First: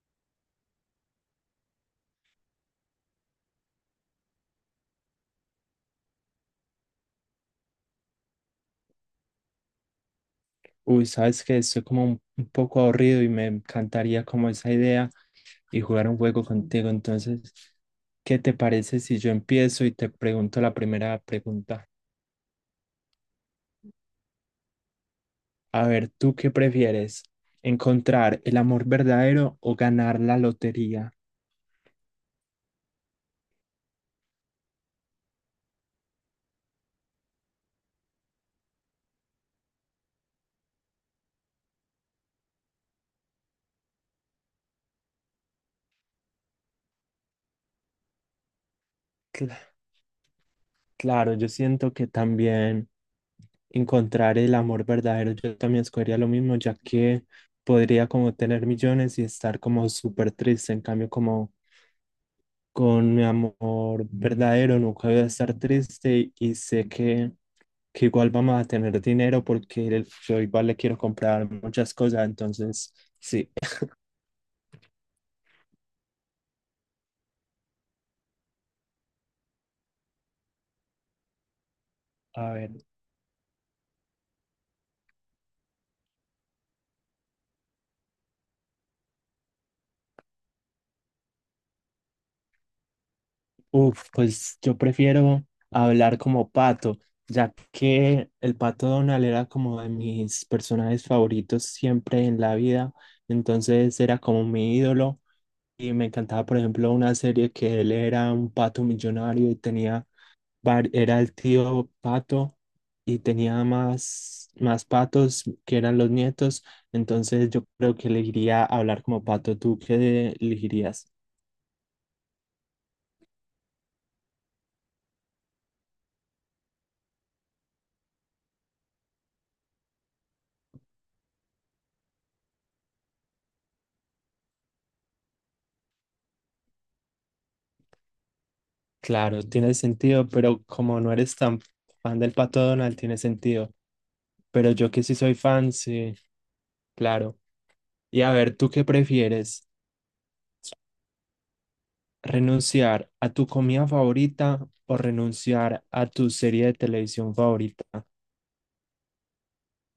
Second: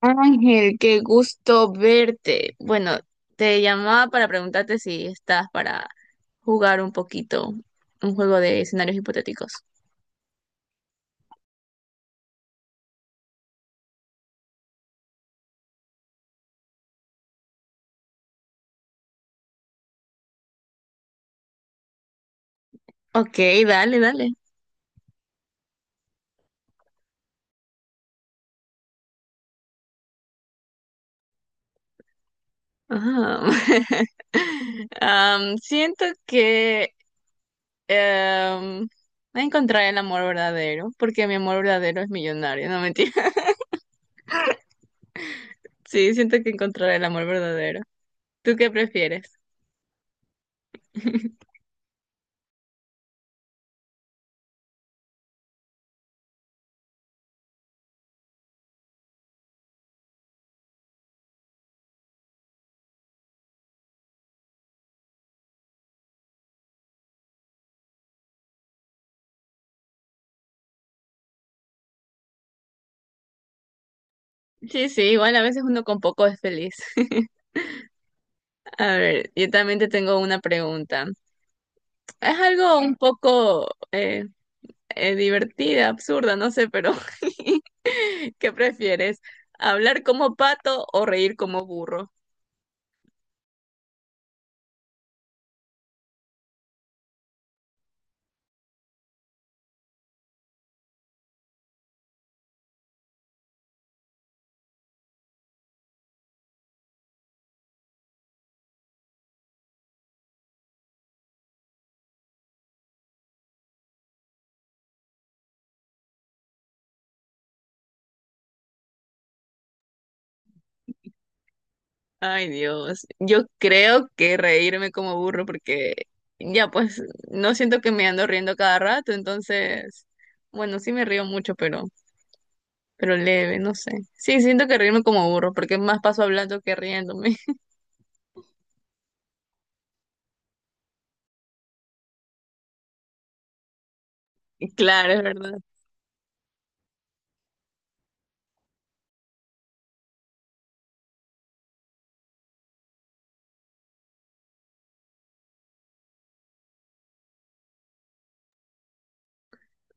Ángel, qué gusto verte. Bueno, te llamaba para preguntarte si estás para jugar un poquito un juego de escenarios hipotéticos. Uy, sabes que estoy como un poco aburrido y me encantaría como esa idea y jugar un juego contigo. Entonces, ¿qué te parece si yo empiezo y te pregunto la primera pregunta? Ok, dale, dale. A ver, ¿tú qué prefieres? ¿Encontrar el amor verdadero o ganar la lotería? Ajá. Siento que em, voy a encontrar el amor verdadero, porque mi amor verdadero es millonario, no mentira. Sí, siento que encontraré el amor verdadero. ¿Tú qué prefieres? Cla- claro, yo siento que también encontrar el amor verdadero, yo también escogería lo mismo, ya que podría como tener millones y estar como súper triste. En cambio, como con mi amor verdadero, nunca voy a estar triste y sé que igual vamos a tener dinero porque yo igual le quiero comprar muchas cosas, entonces sí, Sí, sí, igual a veces uno con poco es feliz. A ver, yo también te tengo una pregunta. Es a ver, algo un poco eh, divertida, absurda, no sé, pero ¿qué prefieres? ¿Hablar como pato o reír como burro? uf, pues yo prefiero hablar como pato, ya que el pato Donald era como de mis personajes favoritos siempre en la vida, entonces era como mi ídolo. Y me encantaba, por ejemplo, una serie que él era un pato millonario y tenía era el tío pato y tenía más patos que eran los nietos, entonces yo creo que elegiría hablar como pato. ¿Tú qué elegirías? Ay, Dios, yo creo que reírme como burro porque ya pues no siento que me ando riendo cada rato, entonces, bueno, sí me río mucho, pero leve, no sé. Sí, siento que reírme como burro porque más paso hablando que riéndome. Claro, tiene sentido, pero como no eres tan fan del pato Donald, tiene sentido. Pero yo que Claro, sí es soy verdad. fan, sí, claro. Y a ver, ¿tú qué prefieres? ¿Renunciar a tu comida favorita o renunciar a tu serie de televisión favorita?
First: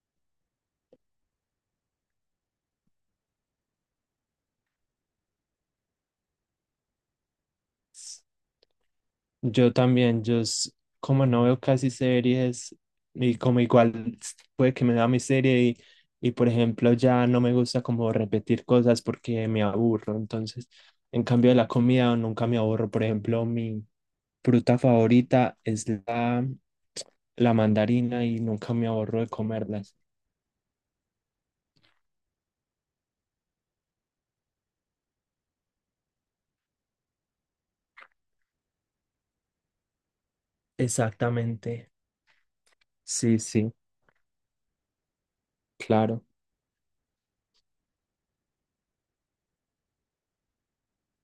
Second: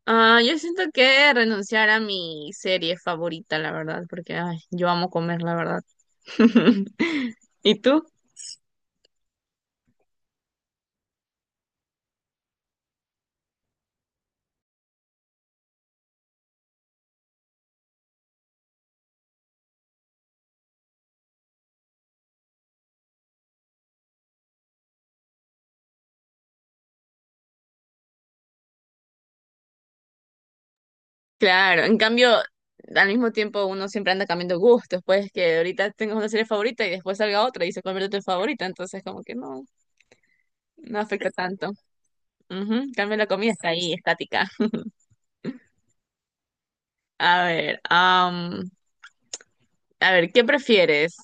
Ah, yo siento que renunciar a mi serie favorita, la verdad, porque ay, yo amo comer, la verdad. ¿Y tú? Yo también, como no veo casi series y como puede que me da mi serie y por ejemplo ya no me gusta como repetir cosas porque me aburro. Entonces, en cambio de la comida nunca me aburro. Por ejemplo, mi fruta favorita es la mandarina y nunca me aburro de comerlas. Claro, en cambio, al mismo tiempo uno siempre anda cambiando gustos, pues que ahorita tengas una serie favorita y después salga otra y se convierte en tu favorita, entonces como que no, no afecta tanto. Exactamente. Ujú, en cambio la Sí, comida está sí, ahí, estática. claro. A ver, a ver, ¿qué prefieres?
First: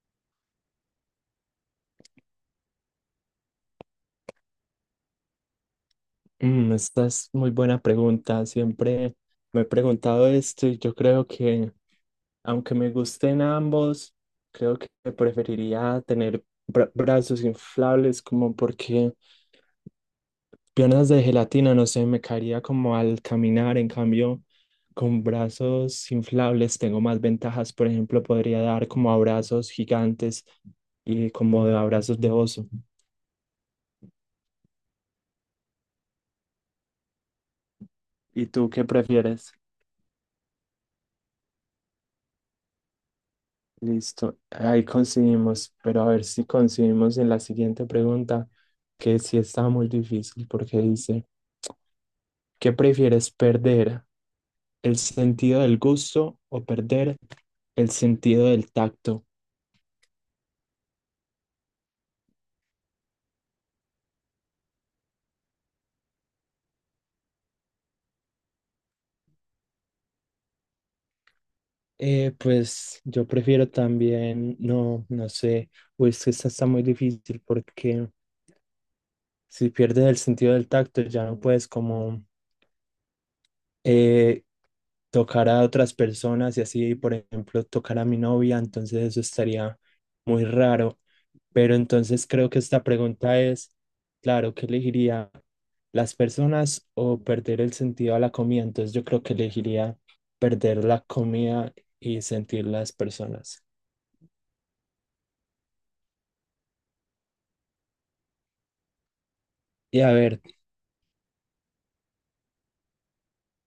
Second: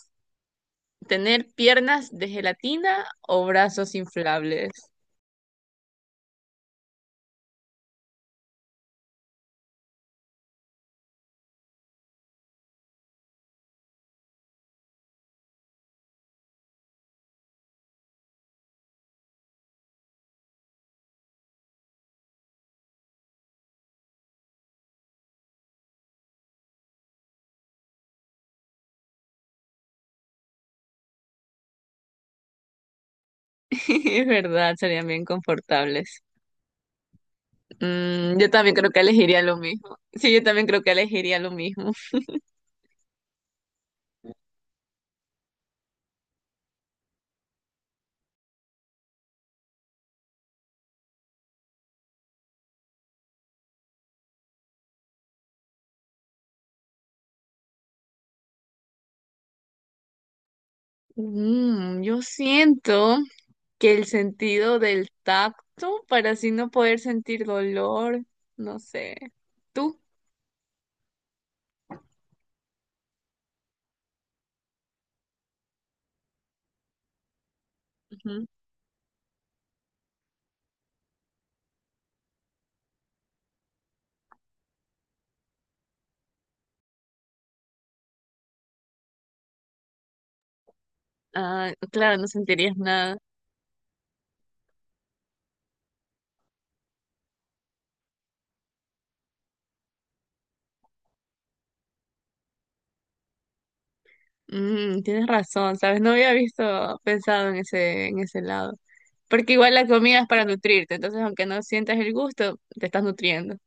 ¿Tener piernas de gelatina o brazos inflables? Mm, esta es muy buena pregunta. Siempre me he preguntado esto y yo creo que... Aunque me gusten ambos, creo que preferiría tener brazos inflables como porque piernas de gelatina, no sé, me caería como al caminar. En cambio, con brazos inflables tengo más ventajas. Por ejemplo, podría dar como abrazos gigantes y como de abrazos de oso. Es verdad, serían bien confortables. Mm, ¿Y yo tú también qué creo que elegiría prefieres? lo mismo. Sí, yo también creo que elegiría lo mismo. Listo, ahí coincidimos, pero a ver si coincidimos en la siguiente pregunta, que sí está muy difícil porque dice, ¿qué prefieres perder? ¿El sentido del gusto o perder el sentido del tacto? Mm, yo siento que el sentido del tacto, para así no poder sentir dolor, no sé. ¿Tú? Pues yo prefiero también, no, no sé, uy, es que esta está muy difícil porque Ujú. si pierdes el sentido del tacto ya no puedes como eh, tocar a otras personas y así, por ejemplo, tocar a mi novia, entonces eso estaría muy raro. Ah, Pero claro, no entonces creo que sentirías esta nada. pregunta es, claro, ¿qué elegiría? ¿Las personas o perder el sentido a la comida? Entonces yo creo que elegiría perder la comida y sentir las personas. Mm, tienes razón, ¿sabes? No había visto, pensado en ese lado. Porque igual la Y a comida es ver, para nutrirte, entonces aunque no sientas el gusto, te estás nutriendo.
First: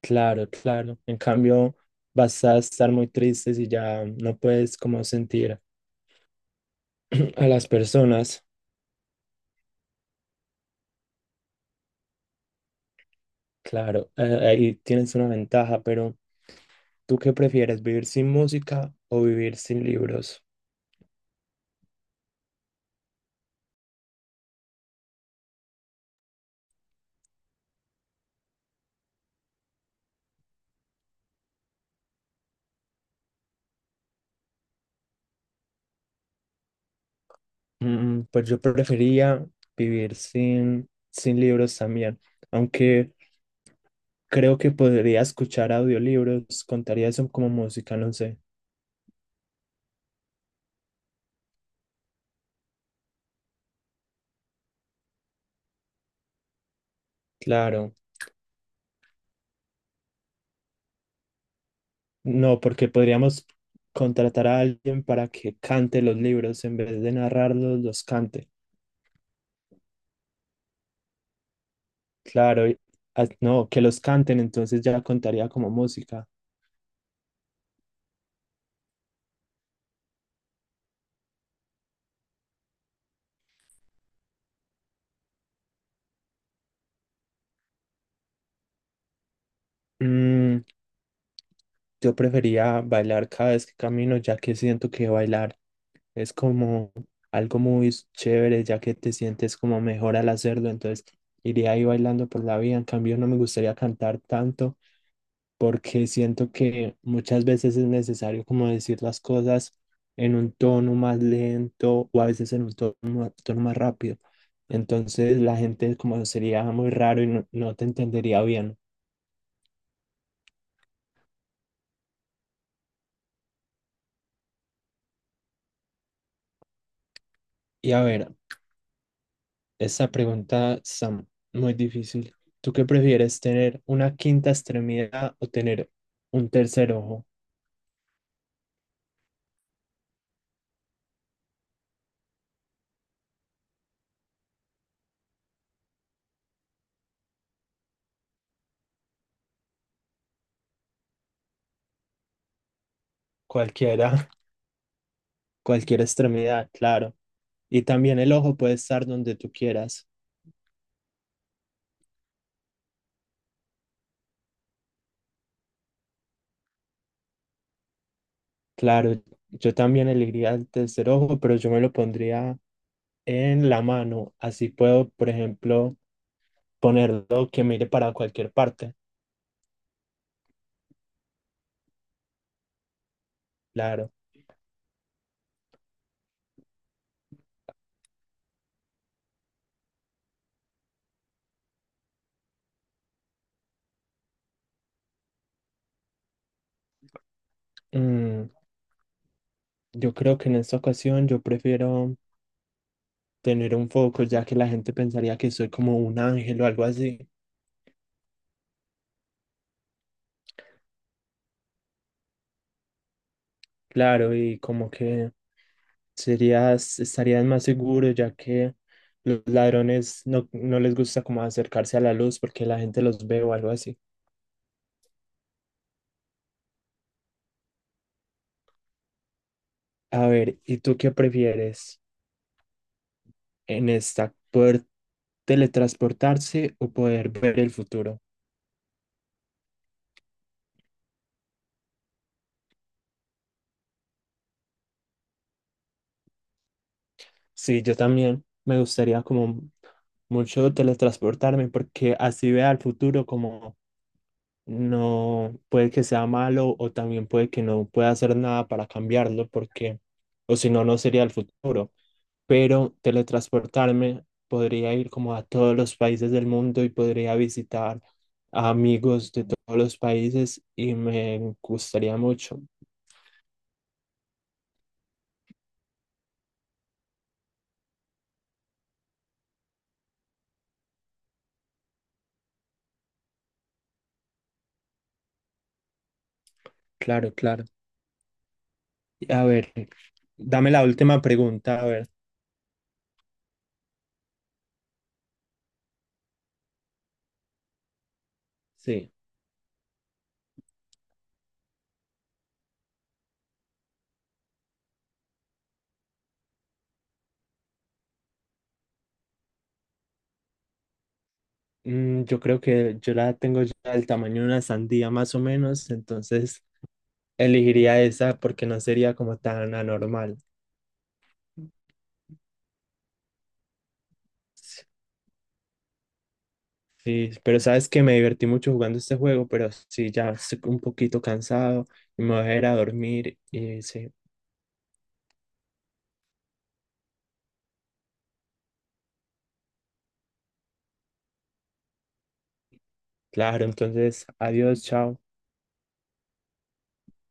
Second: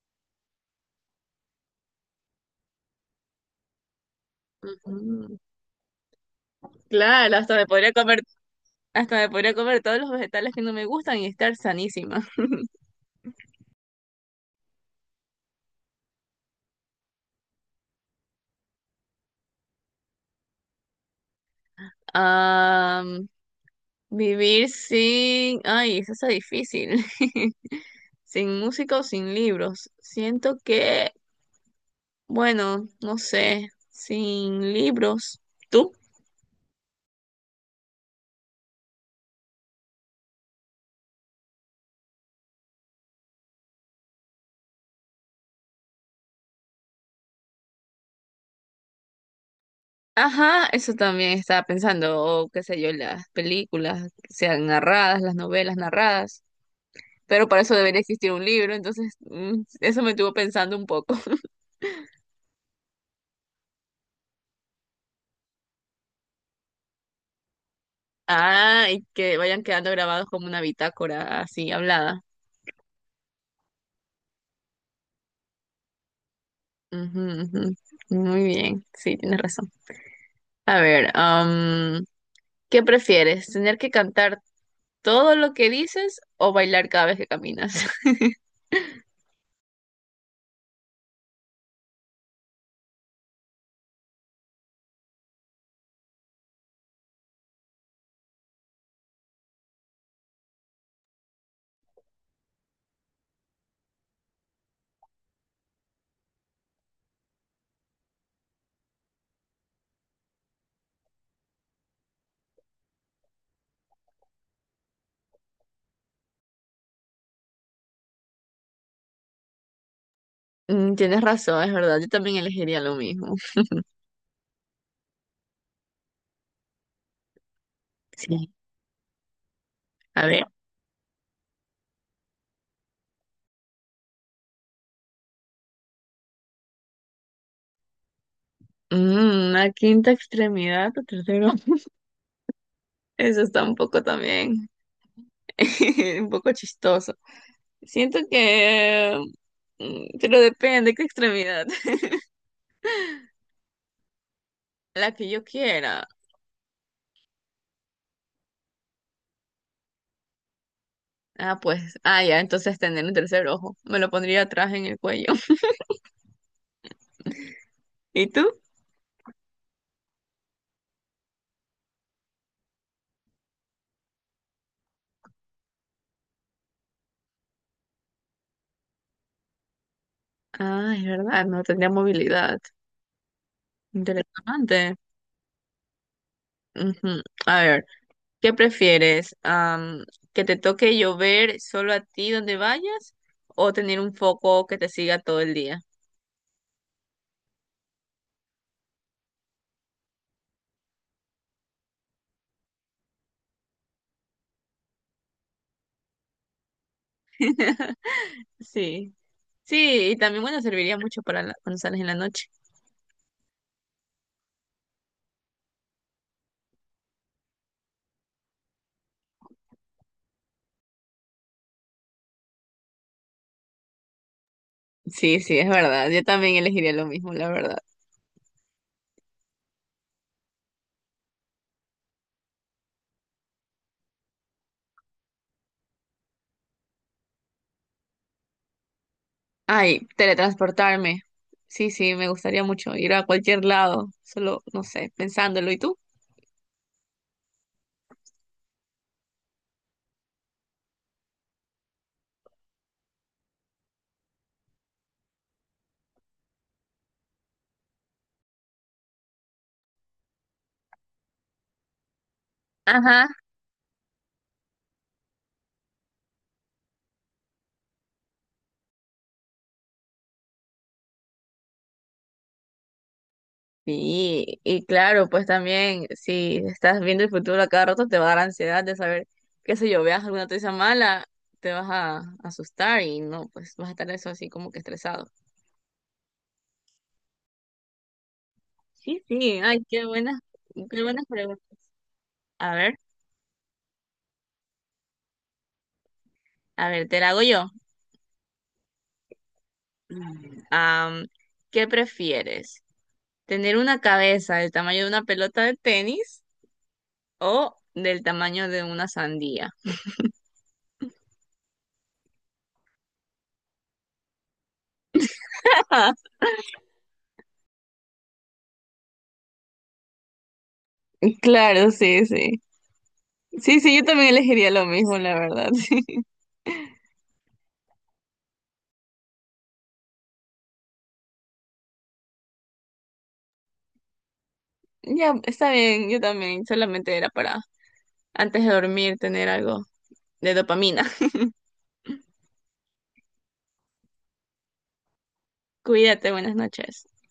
claro, claro. En cambio, vas a estar muy triste si ya no puedes como Ujú. sentir Claro, a hasta me las podría comer, personas. hasta me podría comer todos los vegetales que no me gustan y estar sanísima. Claro, ahí tienes una ventaja, pero ¿tú qué prefieres, vivir sin música o vivir sin libros? Ah, vivir sin, ay, eso está difícil. Sin música o sin libros. Siento que, bueno, no sé, sin libros. ¿Tú? Mm, pues yo preferiría vivir sin libros también, aunque creo que podría escuchar audiolibros, contaría eso como música, no sé. Ajá, eso también estaba pensando, o qué sé yo, las películas, que sean narradas, las novelas narradas, pero para eso Claro, debería existir un libro, entonces mm, eso me estuvo pensando un poco. no, porque podríamos contratar a alguien para que cante los libros en vez de narrarlos, los cante. Ah, y que vayan quedando grabados como una bitácora así hablada. Claro, ah, no, que los canten, entonces ya contaría como música. Ujú, ujú. Muy bien, sí, tienes razón. A ver, ¿qué prefieres? ¿Tener que cantar todo lo que dices o bailar cada vez que caminas? Mm, yo prefería bailar cada vez que camino, ya que siento que bailar es como algo muy chévere, ya que te sientes como mejor al hacerlo, entonces iría ahí bailando por la vida. En cambio, no me gustaría cantar tanto porque siento que muchas veces es necesario como decir las cosas en un tono más lento o a veces en un tono más rápido. Entonces la gente como sería muy raro y no, no te entendería bien. Mm, tienes razón, es verdad, yo también elegiría lo mismo. Y a ver, Sí, esta a ver. pregunta está muy difícil. ¿Tú qué prefieres, tener una quinta extremidad o tener un tercer ojo? Mm, una quinta extremidad, o tercero. Eso está un poco también, un poco chistoso. Siento que, mm, pero depende qué extremidad. Cualquiera, La que yo cualquier quiera. extremidad, claro. Y también el ojo puede estar donde tú quieras. Ah, pues, ah, ya, entonces tener un tercer ojo. Me lo pondría atrás en el cuello. ¿Y tú? Claro, yo también elegiría el tercer ojo, pero yo me lo pondría en la mano. Así puedo, por ejemplo, ponerlo que mire para cualquier parte. Ah, es verdad, no tendría movilidad. Claro. Interesante. Ujú. A ver, ¿qué prefieres? ¿Que te toque llover solo a ti donde vayas o tener un foco que te siga todo el día? Mm, yo creo que en esta ocasión yo prefiero tener un foco, ya que la gente pensaría que soy como un ángel o algo así. Sí. Sí, y también, bueno, serviría mucho para la- cuando sales en la noche. Claro, y como que serías, estarías más seguro, ya que los ladrones no, no les gusta como acercarse a la luz porque la gente los ve o algo así. Sí, sí, es verdad. Yo también elegiría lo mismo, la verdad. A ver, ¿y tú qué prefieres en esta? ¿Poder teletransportarse o poder ver el futuro? Ay, teletransportarme. Sí, sí, me gustaría mucho ir a cualquier lado, solo, no sé, pensándolo. ¿Y tú? Sí, yo también me gustaría como mucho teletransportarme porque así vea el futuro como no, puede que sea malo o también puede que no pueda hacer nada para cambiarlo porque o si no, no sería el futuro. Pero Ajá. teletransportarme podría ir como a todos los países del mundo y podría visitar a amigos de todos los países y me gustaría mucho. Sí, y claro, pues también si estás viendo el futuro a cada rato te va a dar ansiedad de saber, qué sé yo, veas alguna noticia mala, te vas a asustar y no, pues vas a estar eso así como que estresado. Claro, claro. Sí, A sí, ver, ay, dame la qué última buenas preguntas. pregunta, a ver. A ver, a ver, te la hago yo. Sí, Am, ¿Qué prefieres? ¿Tener una cabeza del tamaño de una pelota de tenis o del tamaño de una sandía? mm, yo creo que yo la tengo ya del tamaño de una sandía más o menos, Ah, entonces elegiría esa porque no sería como tan anormal. claro, sí, sí. Sí, sí, yo también elegiría lo mismo, la verdad, sí. Sí, pero sabes que me divertí mucho jugando este juego, pero sí, ya estoy un poquito cansado y me voy a ir a dormir y sí, Ya, está bien, yo también. Solamente era para antes de dormir tener algo de dopamina. claro, entonces adiós, chao. Cuídate, buenas noches.